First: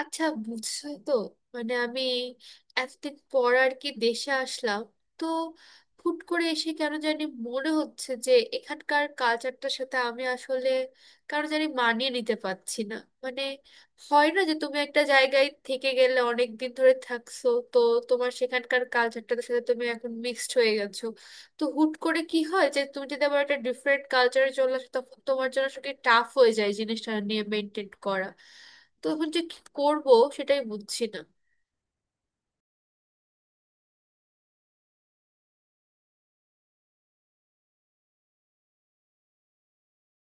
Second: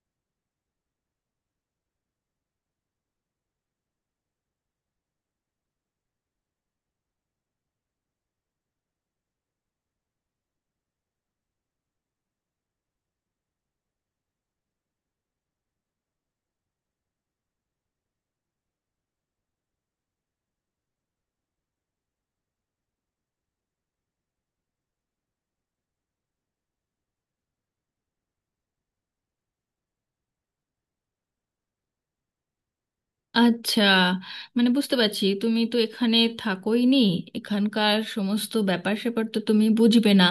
আচ্ছা, বুঝছো তো? মানে আমি এতদিন পর আর কি দেশে আসলাম। তো হুট করে এসে কেন জানি মনে হচ্ছে যে এখানকার কালচারটার সাথে আমি আসলে কেন জানি মানিয়ে নিতে পারছি না। মানে হয় না যে তুমি একটা জায়গায় থেকে গেলে, অনেক দিন ধরে থাকছো তো, তোমার সেখানকার কালচারটার সাথে তুমি এখন মিক্সড হয়ে গেছো। তো হুট করে কি হয় যে তুমি যদি আবার একটা ডিফারেন্ট কালচারে চলে আসো, তখন তোমার জন্য আসলে টাফ হয়ে যায় জিনিসটা নিয়ে মেনটেন করা। তো এখন যে কি করব সেটাই বুঝছি না। আচ্ছা, মানে বুঝতে পারছি, তুমি তো এখানে থাকোই নি। এখানকার সমস্ত ব্যাপার স্যাপার তো তুমি বুঝবে না।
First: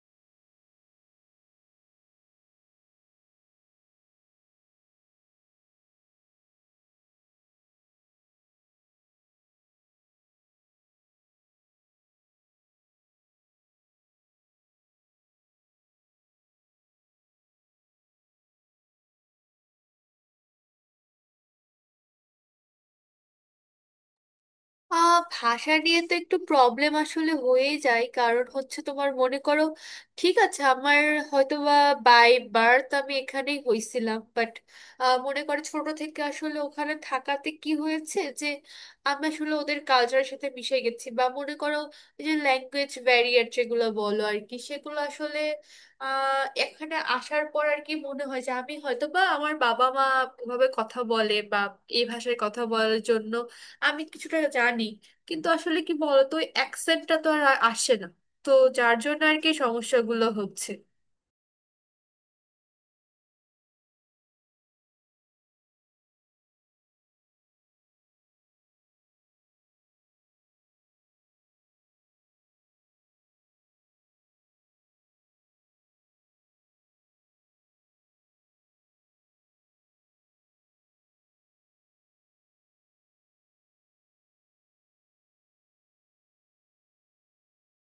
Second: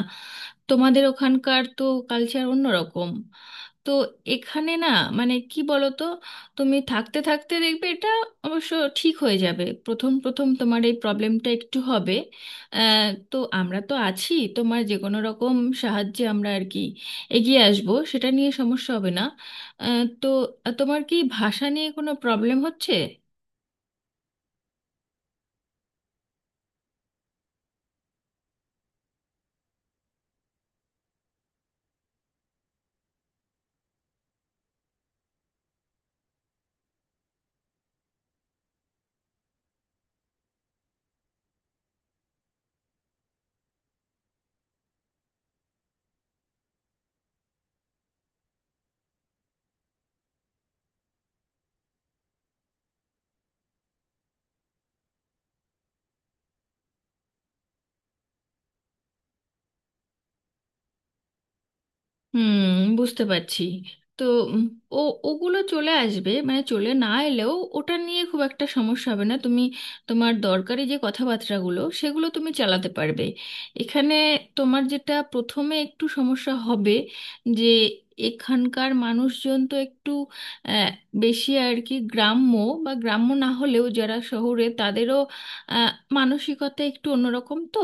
তোমাদের ওখানকার তো কালচার অন্যরকম। তো এখানে না, মানে কি বলো তো, তুমি থাকতে থাকতে দেখবে এটা অবশ্য ঠিক হয়ে যাবে, প্রথম প্রথম তোমার এই প্রবলেমটা একটু হবে। তো আমরা তো আছি, তোমার যে কোনো রকম সাহায্যে আমরা আর কি এগিয়ে আসবো, সেটা নিয়ে সমস্যা হবে না। আহ, তো তোমার কি ভাষা নিয়ে কোনো প্রবলেম হচ্ছে? ভাষা নিয়ে তো একটু প্রবলেম আসলে হয়েই যায়, কারণ হচ্ছে তোমার মনে করো, ঠিক আছে আমার হয়তো বা বাই বার্থ আমি এখানেই হয়েছিলাম, বাট মনে করো ছোট থেকে আসলে ওখানে থাকাতে কি হয়েছে যে আমি আসলে ওদের কালচারের সাথে মিশে গেছি। বা মনে করো এই যে ল্যাঙ্গুয়েজ ব্যারিয়ার যেগুলো বলো আর কি, সেগুলো আসলে এখানে আসার পর আর কি মনে হয় যে আমি হয়তো বা আমার বাবা মা এভাবে কথা বলে, বা এই ভাষায় কথা বলার জন্য আমি কিছুটা জানি, কিন্তু আসলে কি বলতো অ্যাকসেন্টটা তো আর আসে না। তো যার জন্য আর কি সমস্যাগুলো হচ্ছে। হুম, বুঝতে পারছি। তো উম, ও, ওগুলো চলে আসবে, মানে চলে না এলেও ওটা নিয়ে খুব একটা সমস্যা হবে না। তুমি তোমার দরকারি যে কথাবার্তাগুলো সেগুলো তুমি চালাতে পারবে এখানে। তোমার যেটা প্রথমে একটু সমস্যা হবে যে এখানকার মানুষজন তো একটু আহ, বেশি আর কি গ্রাম্য, বা গ্রাম্য না হলেও যারা শহরে তাদেরও আহ, মানসিকতা একটু অন্যরকম। তো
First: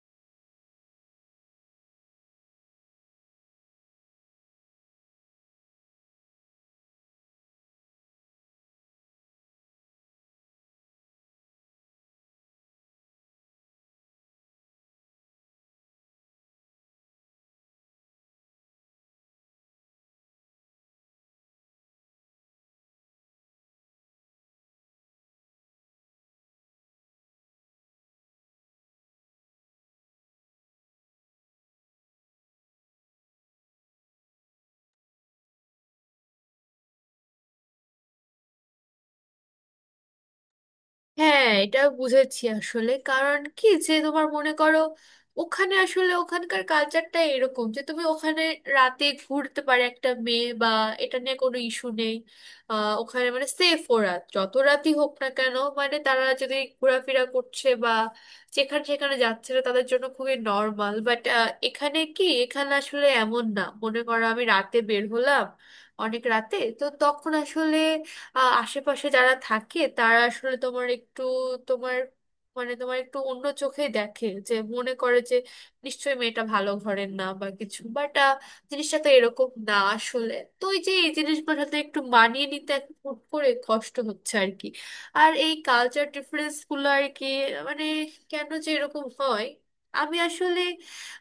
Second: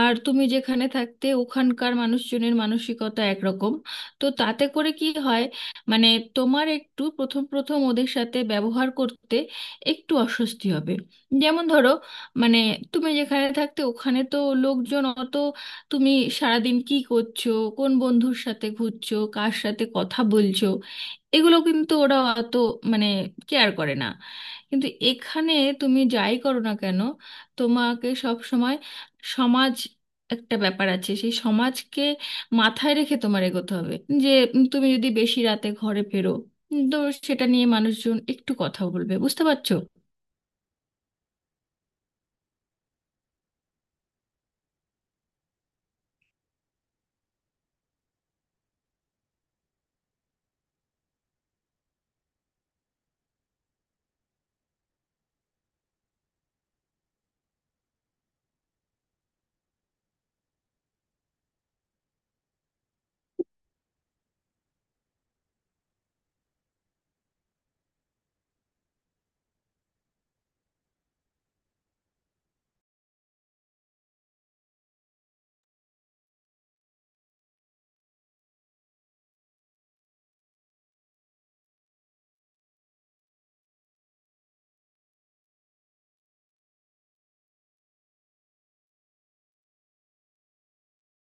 আর তুমি যেখানে থাকতে ওখানকার মানুষজনের মানসিকতা একরকম। তো তাতে করে কি হয়, মানে তোমার একটু প্রথম প্রথম ওদের সাথে ব্যবহার করতে একটু অস্বস্তি হবে। যেমন ধরো, মানে তুমি যেখানে থাকতে ওখানে তো লোকজন অত, তুমি সারাদিন কি করছো, কোন বন্ধুর সাথে ঘুরছো, কার সাথে কথা বলছো, এগুলো কিন্তু ওরা অত, মানে, কেয়ার করে না। কিন্তু এখানে তুমি যাই করো না কেন, তোমাকে সব সমাজ, একটা ব্যাপার আছে সেই সমাজকে মাথায় রেখে তোমার এগোতে হবে। যে তুমি যদি বেশি রাতে ঘরে ফেরো, তো সেটা নিয়ে মানুষজন একটু কথা বলবে, বুঝতে পারছো? হ্যাঁ, এটা বুঝেছি আসলে। কারণ কি, যে তোমার মনে করো ওখানে আসলে ওখানকার কালচারটা এরকম যে তুমি ওখানে রাতে ঘুরতে পারে একটা মেয়ে, বা এটা নিয়ে কোনো ইস্যু নেই। ওখানে মানে সেফ, ওরা যত রাতই হোক না কেন, মানে তারা যদি ঘোরাফেরা করছে বা যেখানে সেখানে যাচ্ছে না, তাদের জন্য খুবই নর্মাল। বাট এখানে কি, এখানে আসলে এমন না। মনে করো আমি রাতে বের হলাম অনেক রাতে, তো তখন আসলে আশেপাশে যারা থাকে তারা আসলে তোমার একটু তোমার মানে তোমার একটু অন্য চোখে দেখে, যে মনে করে যে নিশ্চয়ই মেয়েটা ভালো ঘরের না বা কিছু। বাট জিনিসটা তো এরকম না আসলে। তো ওই যে এই জিনিসগুলোর সাথে একটু মানিয়ে নিতে এখন হুট করে কষ্ট হচ্ছে আর কি, আর এই কালচার ডিফারেন্স গুলো আর কি। মানে কেন যে এরকম হয়। আমি আসলে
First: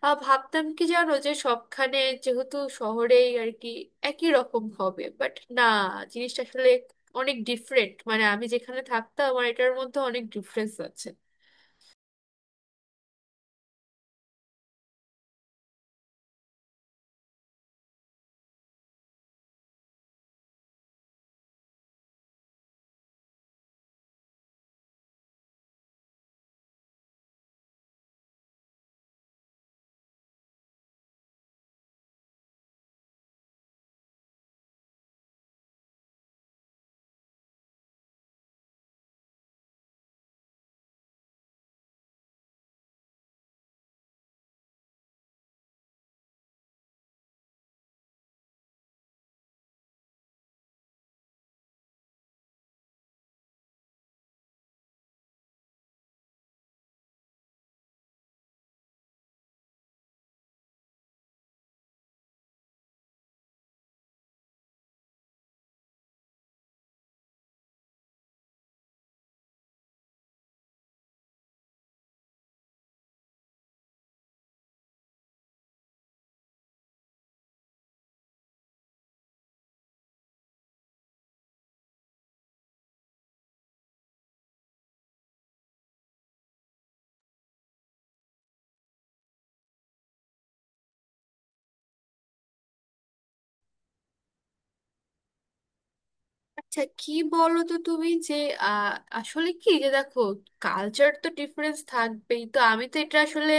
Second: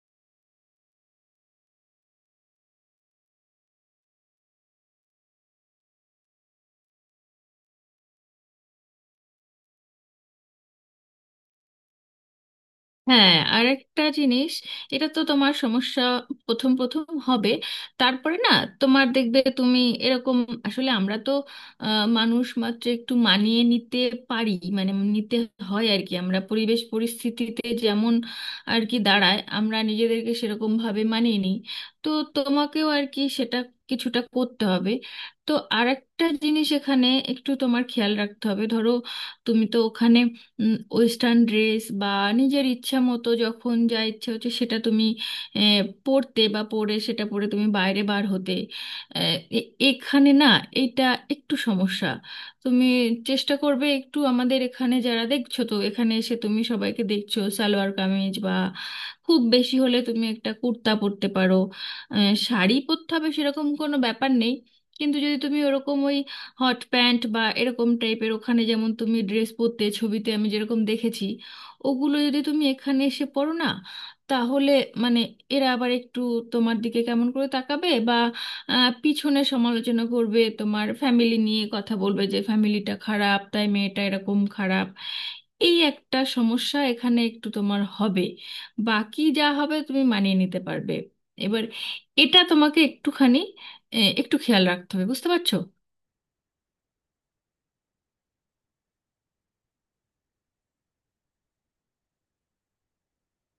ভাবতাম কি জানো যে সবখানে, যেহেতু শহরেই আর কি, একই রকম হবে। বাট না, জিনিসটা আসলে অনেক ডিফারেন্ট। মানে আমি যেখানে থাকতাম আমার এটার মধ্যে অনেক ডিফারেন্স আছে। হ্যাঁ, আর একটা জিনিস, এটা তো তোমার সমস্যা প্রথম প্রথম হবে, তারপরে না তোমার দেখবে তুমি এরকম, আসলে আমরা তো মানুষ মাত্র একটু মানিয়ে নিতে পারি, মানে নিতে হয় আর কি। আমরা পরিবেশ পরিস্থিতিতে যেমন আর কি দাঁড়ায় আমরা নিজেদেরকে সেরকম ভাবে মানিয়ে নিই। তো তোমাকেও আর কি সেটা কিছুটা করতে হবে। তো আর একটা জিনিস এখানে একটু তোমার খেয়াল রাখতে হবে। ধরো তুমি তো ওখানে ওয়েস্টার্ন ড্রেস বা নিজের ইচ্ছা মতো যখন যা ইচ্ছে হচ্ছে সেটা তুমি আহ, পরতে, বা পরে সেটা পরে তুমি বাইরে বার হতে। এখানে না, এটা একটু সমস্যা। তুমি চেষ্টা করবে একটু, আমাদের এখানে যারা, দেখছো তো এখানে এসে তুমি সবাইকে দেখছো সালোয়ার কামিজ বা খুব বেশি হলে তুমি একটা কুর্তা পরতে পারো। শাড়ি পরতে হবে সেরকম কোনো ব্যাপার নেই। কিন্তু যদি তুমি ওরকম ওই হট প্যান্ট বা এরকম টাইপের, ওখানে যেমন তুমি ড্রেস পরতে ছবিতে আমি যেরকম দেখেছি, ওগুলো যদি তুমি এখানে এসে পরো না, তাহলে, মানে, এরা আবার একটু তোমার দিকে কেমন করে তাকাবে বা পিছনে সমালোচনা করবে, তোমার ফ্যামিলি নিয়ে কথা বলবে যে ফ্যামিলিটা খারাপ তাই মেয়েটা এরকম খারাপ। এই একটা সমস্যা এখানে একটু তোমার হবে, বাকি যা হবে তুমি মানিয়ে নিতে পারবে। এবার এটা তোমাকে একটুখানি একটু খেয়াল রাখতে হবে, বুঝতে পারছো? আচ্ছা কি বলো তো তুমি যে, আহ, আসলে কি যে দেখো, কালচার তো ডিফারেন্স থাকবেই, তো আমি তো এটা আসলে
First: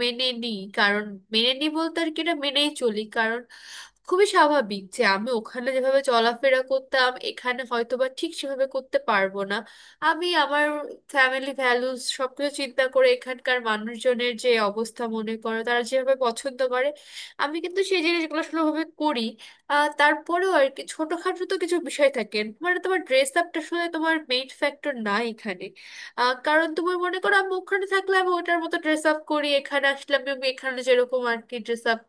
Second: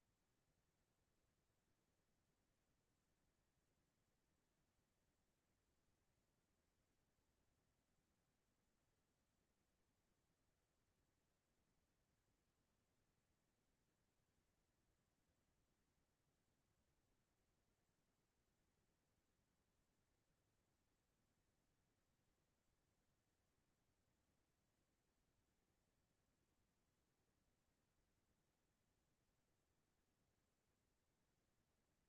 মেনে নিই কারণ, মেনে নিই বলতে আর কি এটা মেনেই চলি, কারণ খুবই স্বাভাবিক যে আমি ওখানে যেভাবে চলাফেরা করতাম এখানে হয়তো বা ঠিক সেভাবে করতে পারবো না। আমি আমার ফ্যামিলি ভ্যালুস সবকিছু চিন্তা করে এখানকার মানুষজনের যে অবস্থা, মনে করো তারা যেভাবে পছন্দ করে, আমি কিন্তু সেই জিনিসগুলো সেভাবে করি। আহ, তারপরেও আর কি ছোটখাটো তো কিছু বিষয় থাকে। মানে তোমার ড্রেস আপটা আসলে তোমার মেইন ফ্যাক্টর না এখানে। আহ, কারণ তুমি মনে করো আমি ওখানে থাকলে আমি ওটার মতো ড্রেস আপ করি, এখানে আসলে আমি আমি এখানে যেরকম আর কি ড্রেস আপ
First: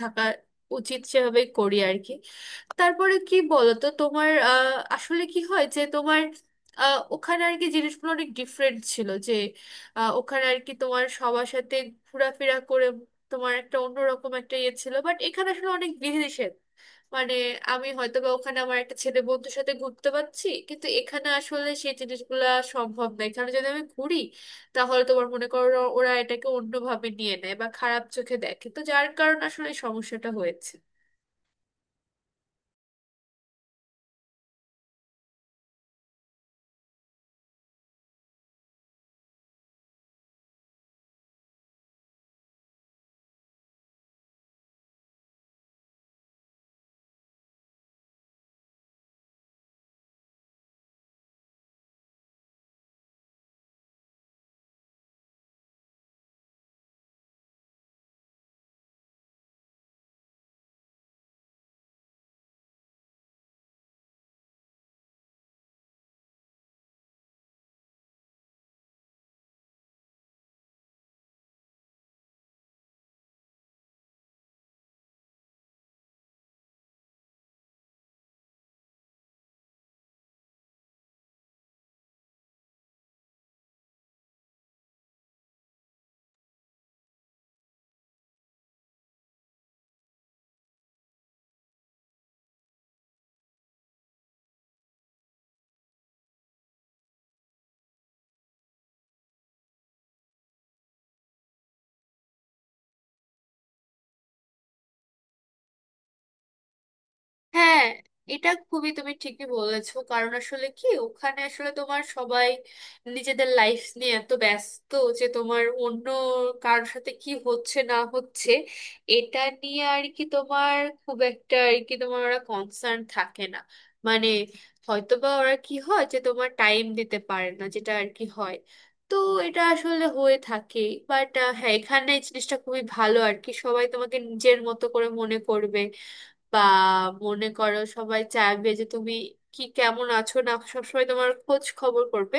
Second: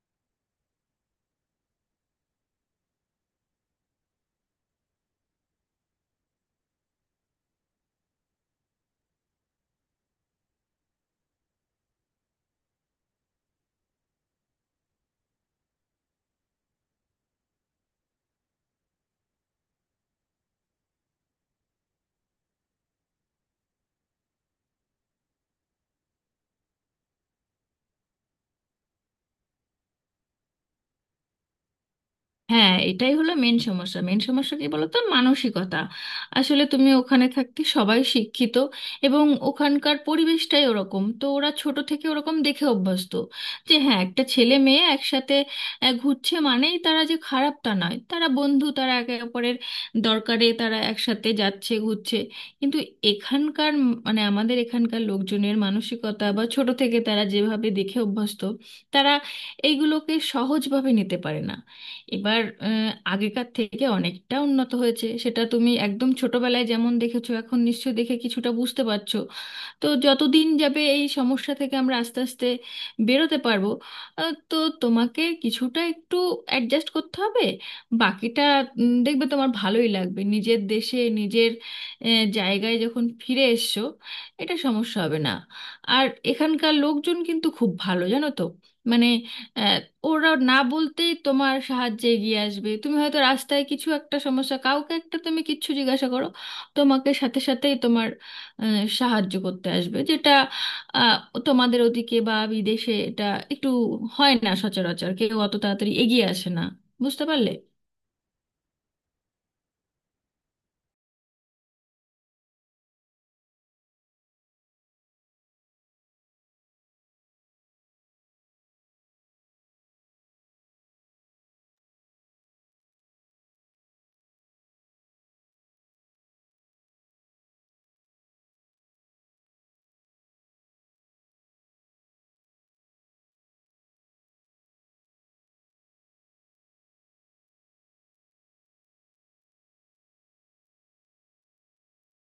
থাকা উচিত সেভাবে করি আর কি। তারপরে কি বলতো তোমার, আসলে কি হয় যে তোমার ওখানে আর কি জিনিসগুলো অনেক ডিফারেন্ট ছিল যে ওখানে আর কি তোমার সবার সাথে ঘোরাফেরা করে তোমার একটা অন্যরকম একটা ইয়ে ছিল। বাট এখানে আসলে অনেক বিধিনিষেধ। মানে আমি হয়তো বা ওখানে আমার একটা ছেলে বন্ধুর সাথে ঘুরতে পারছি, কিন্তু এখানে আসলে সেই জিনিসগুলা সম্ভব না। এখানে যদি আমি ঘুরি, তাহলে তোমার মনে করো ওরা এটাকে অন্যভাবে নিয়ে নেয় বা খারাপ চোখে দেখে, তো যার কারণে আসলে এই সমস্যাটা হয়েছে। হ্যাঁ, এটাই হলো মেন সমস্যা। মেন সমস্যা কি বলতো, মানসিকতা। আসলে তুমি ওখানে থাকতে সবাই শিক্ষিত এবং ওখানকার পরিবেশটাই ওরকম, তো ওরা ছোট থেকে ওরকম দেখে অভ্যস্ত যে হ্যাঁ, একটা ছেলে মেয়ে একসাথে ঘুরছে মানেই তারা যে খারাপ তা নয়, তারা বন্ধু, তারা একে অপরের দরকারে তারা একসাথে যাচ্ছে, ঘুরছে। কিন্তু এখানকার মানে আমাদের এখানকার লোকজনের মানসিকতা বা ছোট থেকে তারা যেভাবে দেখে অভ্যস্ত, তারা এইগুলোকে সহজভাবে নিতে পারে না। এবার আগেকার থেকে অনেকটা উন্নত হয়েছে, সেটা তুমি একদম ছোটবেলায় যেমন দেখেছো এখন নিশ্চয়ই দেখে কিছুটা বুঝতে পারছো। তো যতদিন যাবে এই সমস্যা থেকে আমরা আস্তে আস্তে বেরোতে পারবো। তো তোমাকে কিছুটা একটু অ্যাডজাস্ট করতে হবে। বাকিটা দেখবে তোমার ভালোই লাগবে, নিজের দেশে নিজের জায়গায় যখন ফিরে এসছো, এটা সমস্যা হবে না। আর এখানকার লোকজন কিন্তু খুব ভালো, জানো তো। মানে আহ, ওরা না বলতেই তোমার সাহায্যে এগিয়ে আসবে। তুমি হয়তো রাস্তায় কিছু একটা সমস্যা, কাউকে একটা তুমি কিচ্ছু জিজ্ঞাসা করো, তোমাকে সাথে সাথেই তোমার সাহায্য করতে আসবে। যেটা আহ, তোমাদের ওদিকে বা বিদেশে এটা একটু হয় না, সচরাচর কেউ অত তাড়াতাড়ি এগিয়ে আসে না, বুঝতে পারলে? হ্যাঁ, এটা খুবই, তুমি ঠিকই বলেছো। কারণ আসলে কি, ওখানে আসলে তোমার সবাই নিজেদের লাইফ নিয়ে এত ব্যস্ত যে তোমার অন্য কারোর সাথে কি হচ্ছে না হচ্ছে এটা নিয়ে আর কি তোমার খুব একটা আর কি তোমার ওরা কনসার্ন থাকে না। মানে হয়তোবা ওরা কি হয় যে তোমার টাইম দিতে পারে না, যেটা আর কি হয়। তো এটা আসলে হয়ে থাকে। বাট হ্যাঁ, এখানে এই জিনিসটা খুবই ভালো আর কি, সবাই তোমাকে নিজের মতো করে মনে করবে, বা মনে করো সবাই চাইবে যে তুমি কি কেমন আছো না, সবসময় তোমার খোঁজ খবর করবে।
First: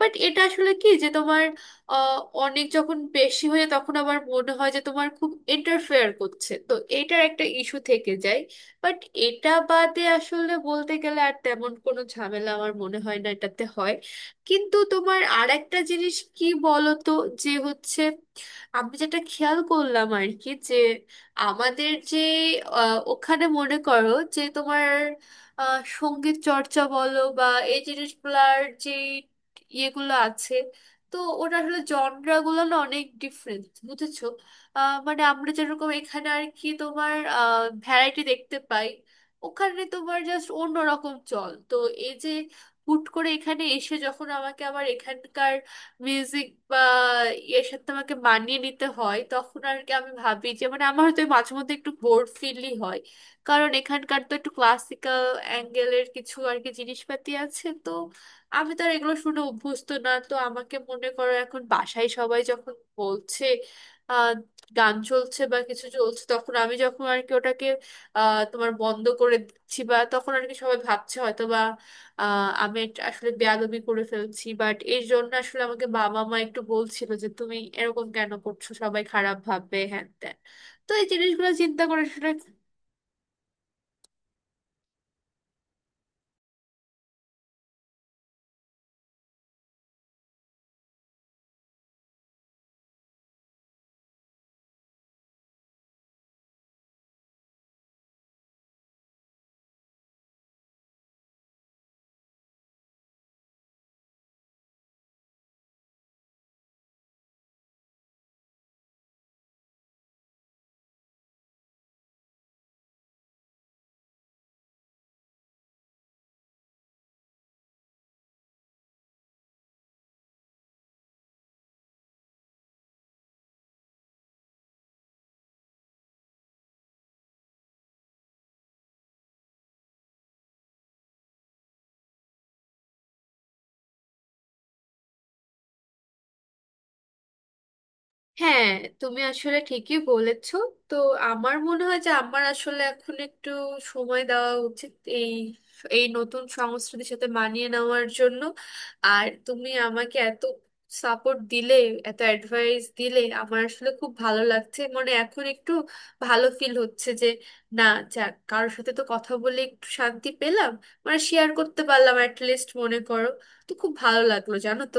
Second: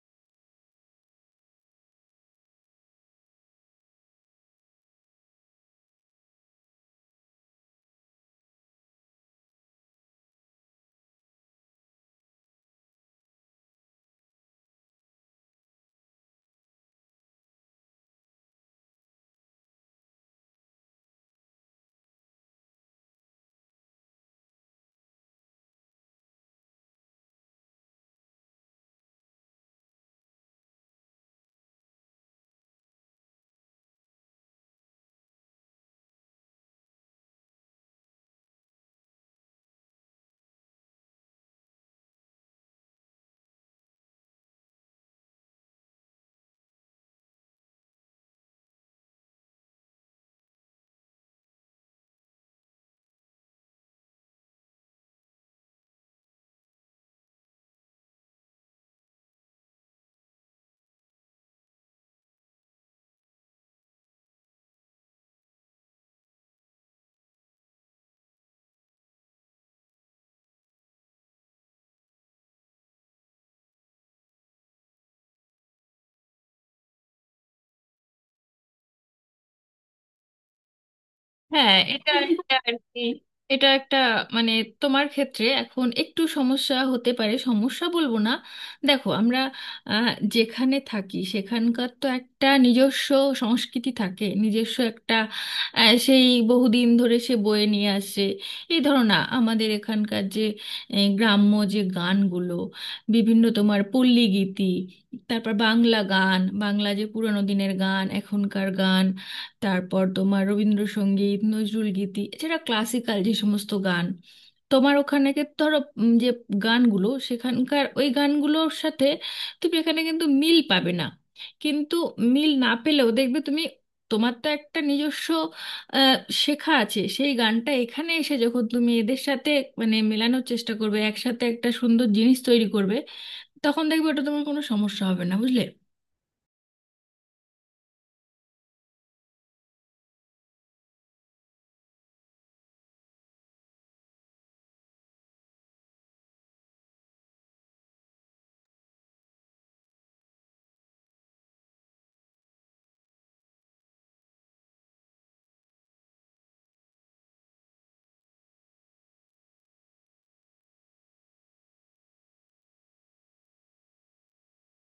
বাট এটা আসলে কি যে তোমার আহ, অনেক যখন বেশি হয়ে, তখন আবার মনে হয় যে তোমার খুব ইন্টারফেয়ার করছে, তো এটার একটা ইস্যু থেকে যায়। বাট এটা বাদে আসলে বলতে গেলে আর তেমন কোনো ঝামেলা আমার মনে হয় না এটাতে হয়। কিন্তু তোমার আর একটা জিনিস কি বলতো যে হচ্ছে, আমি যেটা খেয়াল করলাম আর কি, যে আমাদের যে ওখানে মনে করো যে তোমার সঙ্গীত চর্চা বলো বা এই জিনিসগুলার যে ইয়েগুলো আছে, তো ওটা আসলে জনরাগুলো না অনেক ডিফারেন্ট, বুঝেছো? মানে আমরা যেরকম এখানে আর কি তোমার ভ্যারাইটি দেখতে পাই, ওখানে তোমার জাস্ট অন্যরকম চল, তো এই যে হুট করে এখানে এসে যখন আমাকে আবার এখানকার মিউজিক বা এর সাথে আমাকে মানিয়ে নিতে হয়, তখন আর কি আমি ভাবি যে মানে আমার হয়তো মাঝে মধ্যে একটু বোর ফিলই হয়। কারণ এখানকার তো একটু ক্লাসিক্যাল অ্যাঙ্গেলের কিছু আর কি জিনিসপাতি আছে, তো আমি তো আর এগুলো শুনে অভ্যস্ত না। তো আমাকে মনে করো এখন বাসায় সবাই যখন বলছে, আহ, গান চলছে বা কিছু চলছে, তখন আমি যখন আর কি ওটাকে তোমার বন্ধ করে দিচ্ছি বা, তখন আর কি সবাই ভাবছে হয়তো আমি একটা আসলে বেয়াদবি করে ফেলছি। বাট এর জন্য আসলে আমাকে বাবা মা একটু বলছিল যে তুমি এরকম কেন করছো, সবাই খারাপ ভাববে, হ্যান ত্যান। তো এই জিনিসগুলো হ্যাঁ, চিন্তা করে এটা আসলে একটা আর কি, এটা একটা, মানে, তোমার ক্ষেত্রে এখন একটু সমস্যা হতে পারে, সমস্যা বলবো না। দেখো আমরা যেখানে থাকি সেখানকার তো একটা নিজস্ব সংস্কৃতি থাকে, নিজস্ব একটা সেই বহুদিন ধরে সে বয়ে নিয়ে আসে। এই ধরো না, আমাদের এখানকার যে গ্রাম্য যে গানগুলো, বিভিন্ন তোমার পল্লী গীতি, তারপর বাংলা গান, বাংলা যে পুরোনো দিনের গান, এখনকার গান, তারপর তোমার রবীন্দ্রসঙ্গীত, নজরুল গীতি, এছাড়া ক্লাসিক্যাল যে সমস্ত গান, তোমার ওখানে ধরো যে গানগুলো সেখানকার, ওই গানগুলোর সাথে তুমি এখানে কিন্তু মিল পাবে না। কিন্তু মিল না পেলেও দেখবে তুমি, তোমার তো একটা নিজস্ব আহ, শেখা আছে সেই গানটা, এখানে এসে যখন তুমি এদের সাথে, মানে, মেলানোর চেষ্টা করবে, একসাথে একটা সুন্দর জিনিস তৈরি করবে, তখন দেখবে ওটা তোমার কোনো সমস্যা হবে না, বুঝলে? হ্যাঁ, তুমি আসলে ঠিকই বলেছো। তো আমার মনে হয় যে আমার আসলে এখন একটু সময় দেওয়া উচিত এই, এই নতুন সংস্কৃতির সাথে মানিয়ে নেওয়ার জন্য। আর তুমি আমাকে এত সাপোর্ট দিলে, এত অ্যাডভাইস দিলে, আমার আসলে খুব ভালো লাগছে। মানে এখন একটু ভালো ফিল হচ্ছে যে, না, যাক, কারোর সাথে তো কথা বলে একটু শান্তি পেলাম। মানে শেয়ার করতে পারলাম অ্যাট লিস্ট, মনে করো। তো খুব ভালো লাগলো, জানো তো।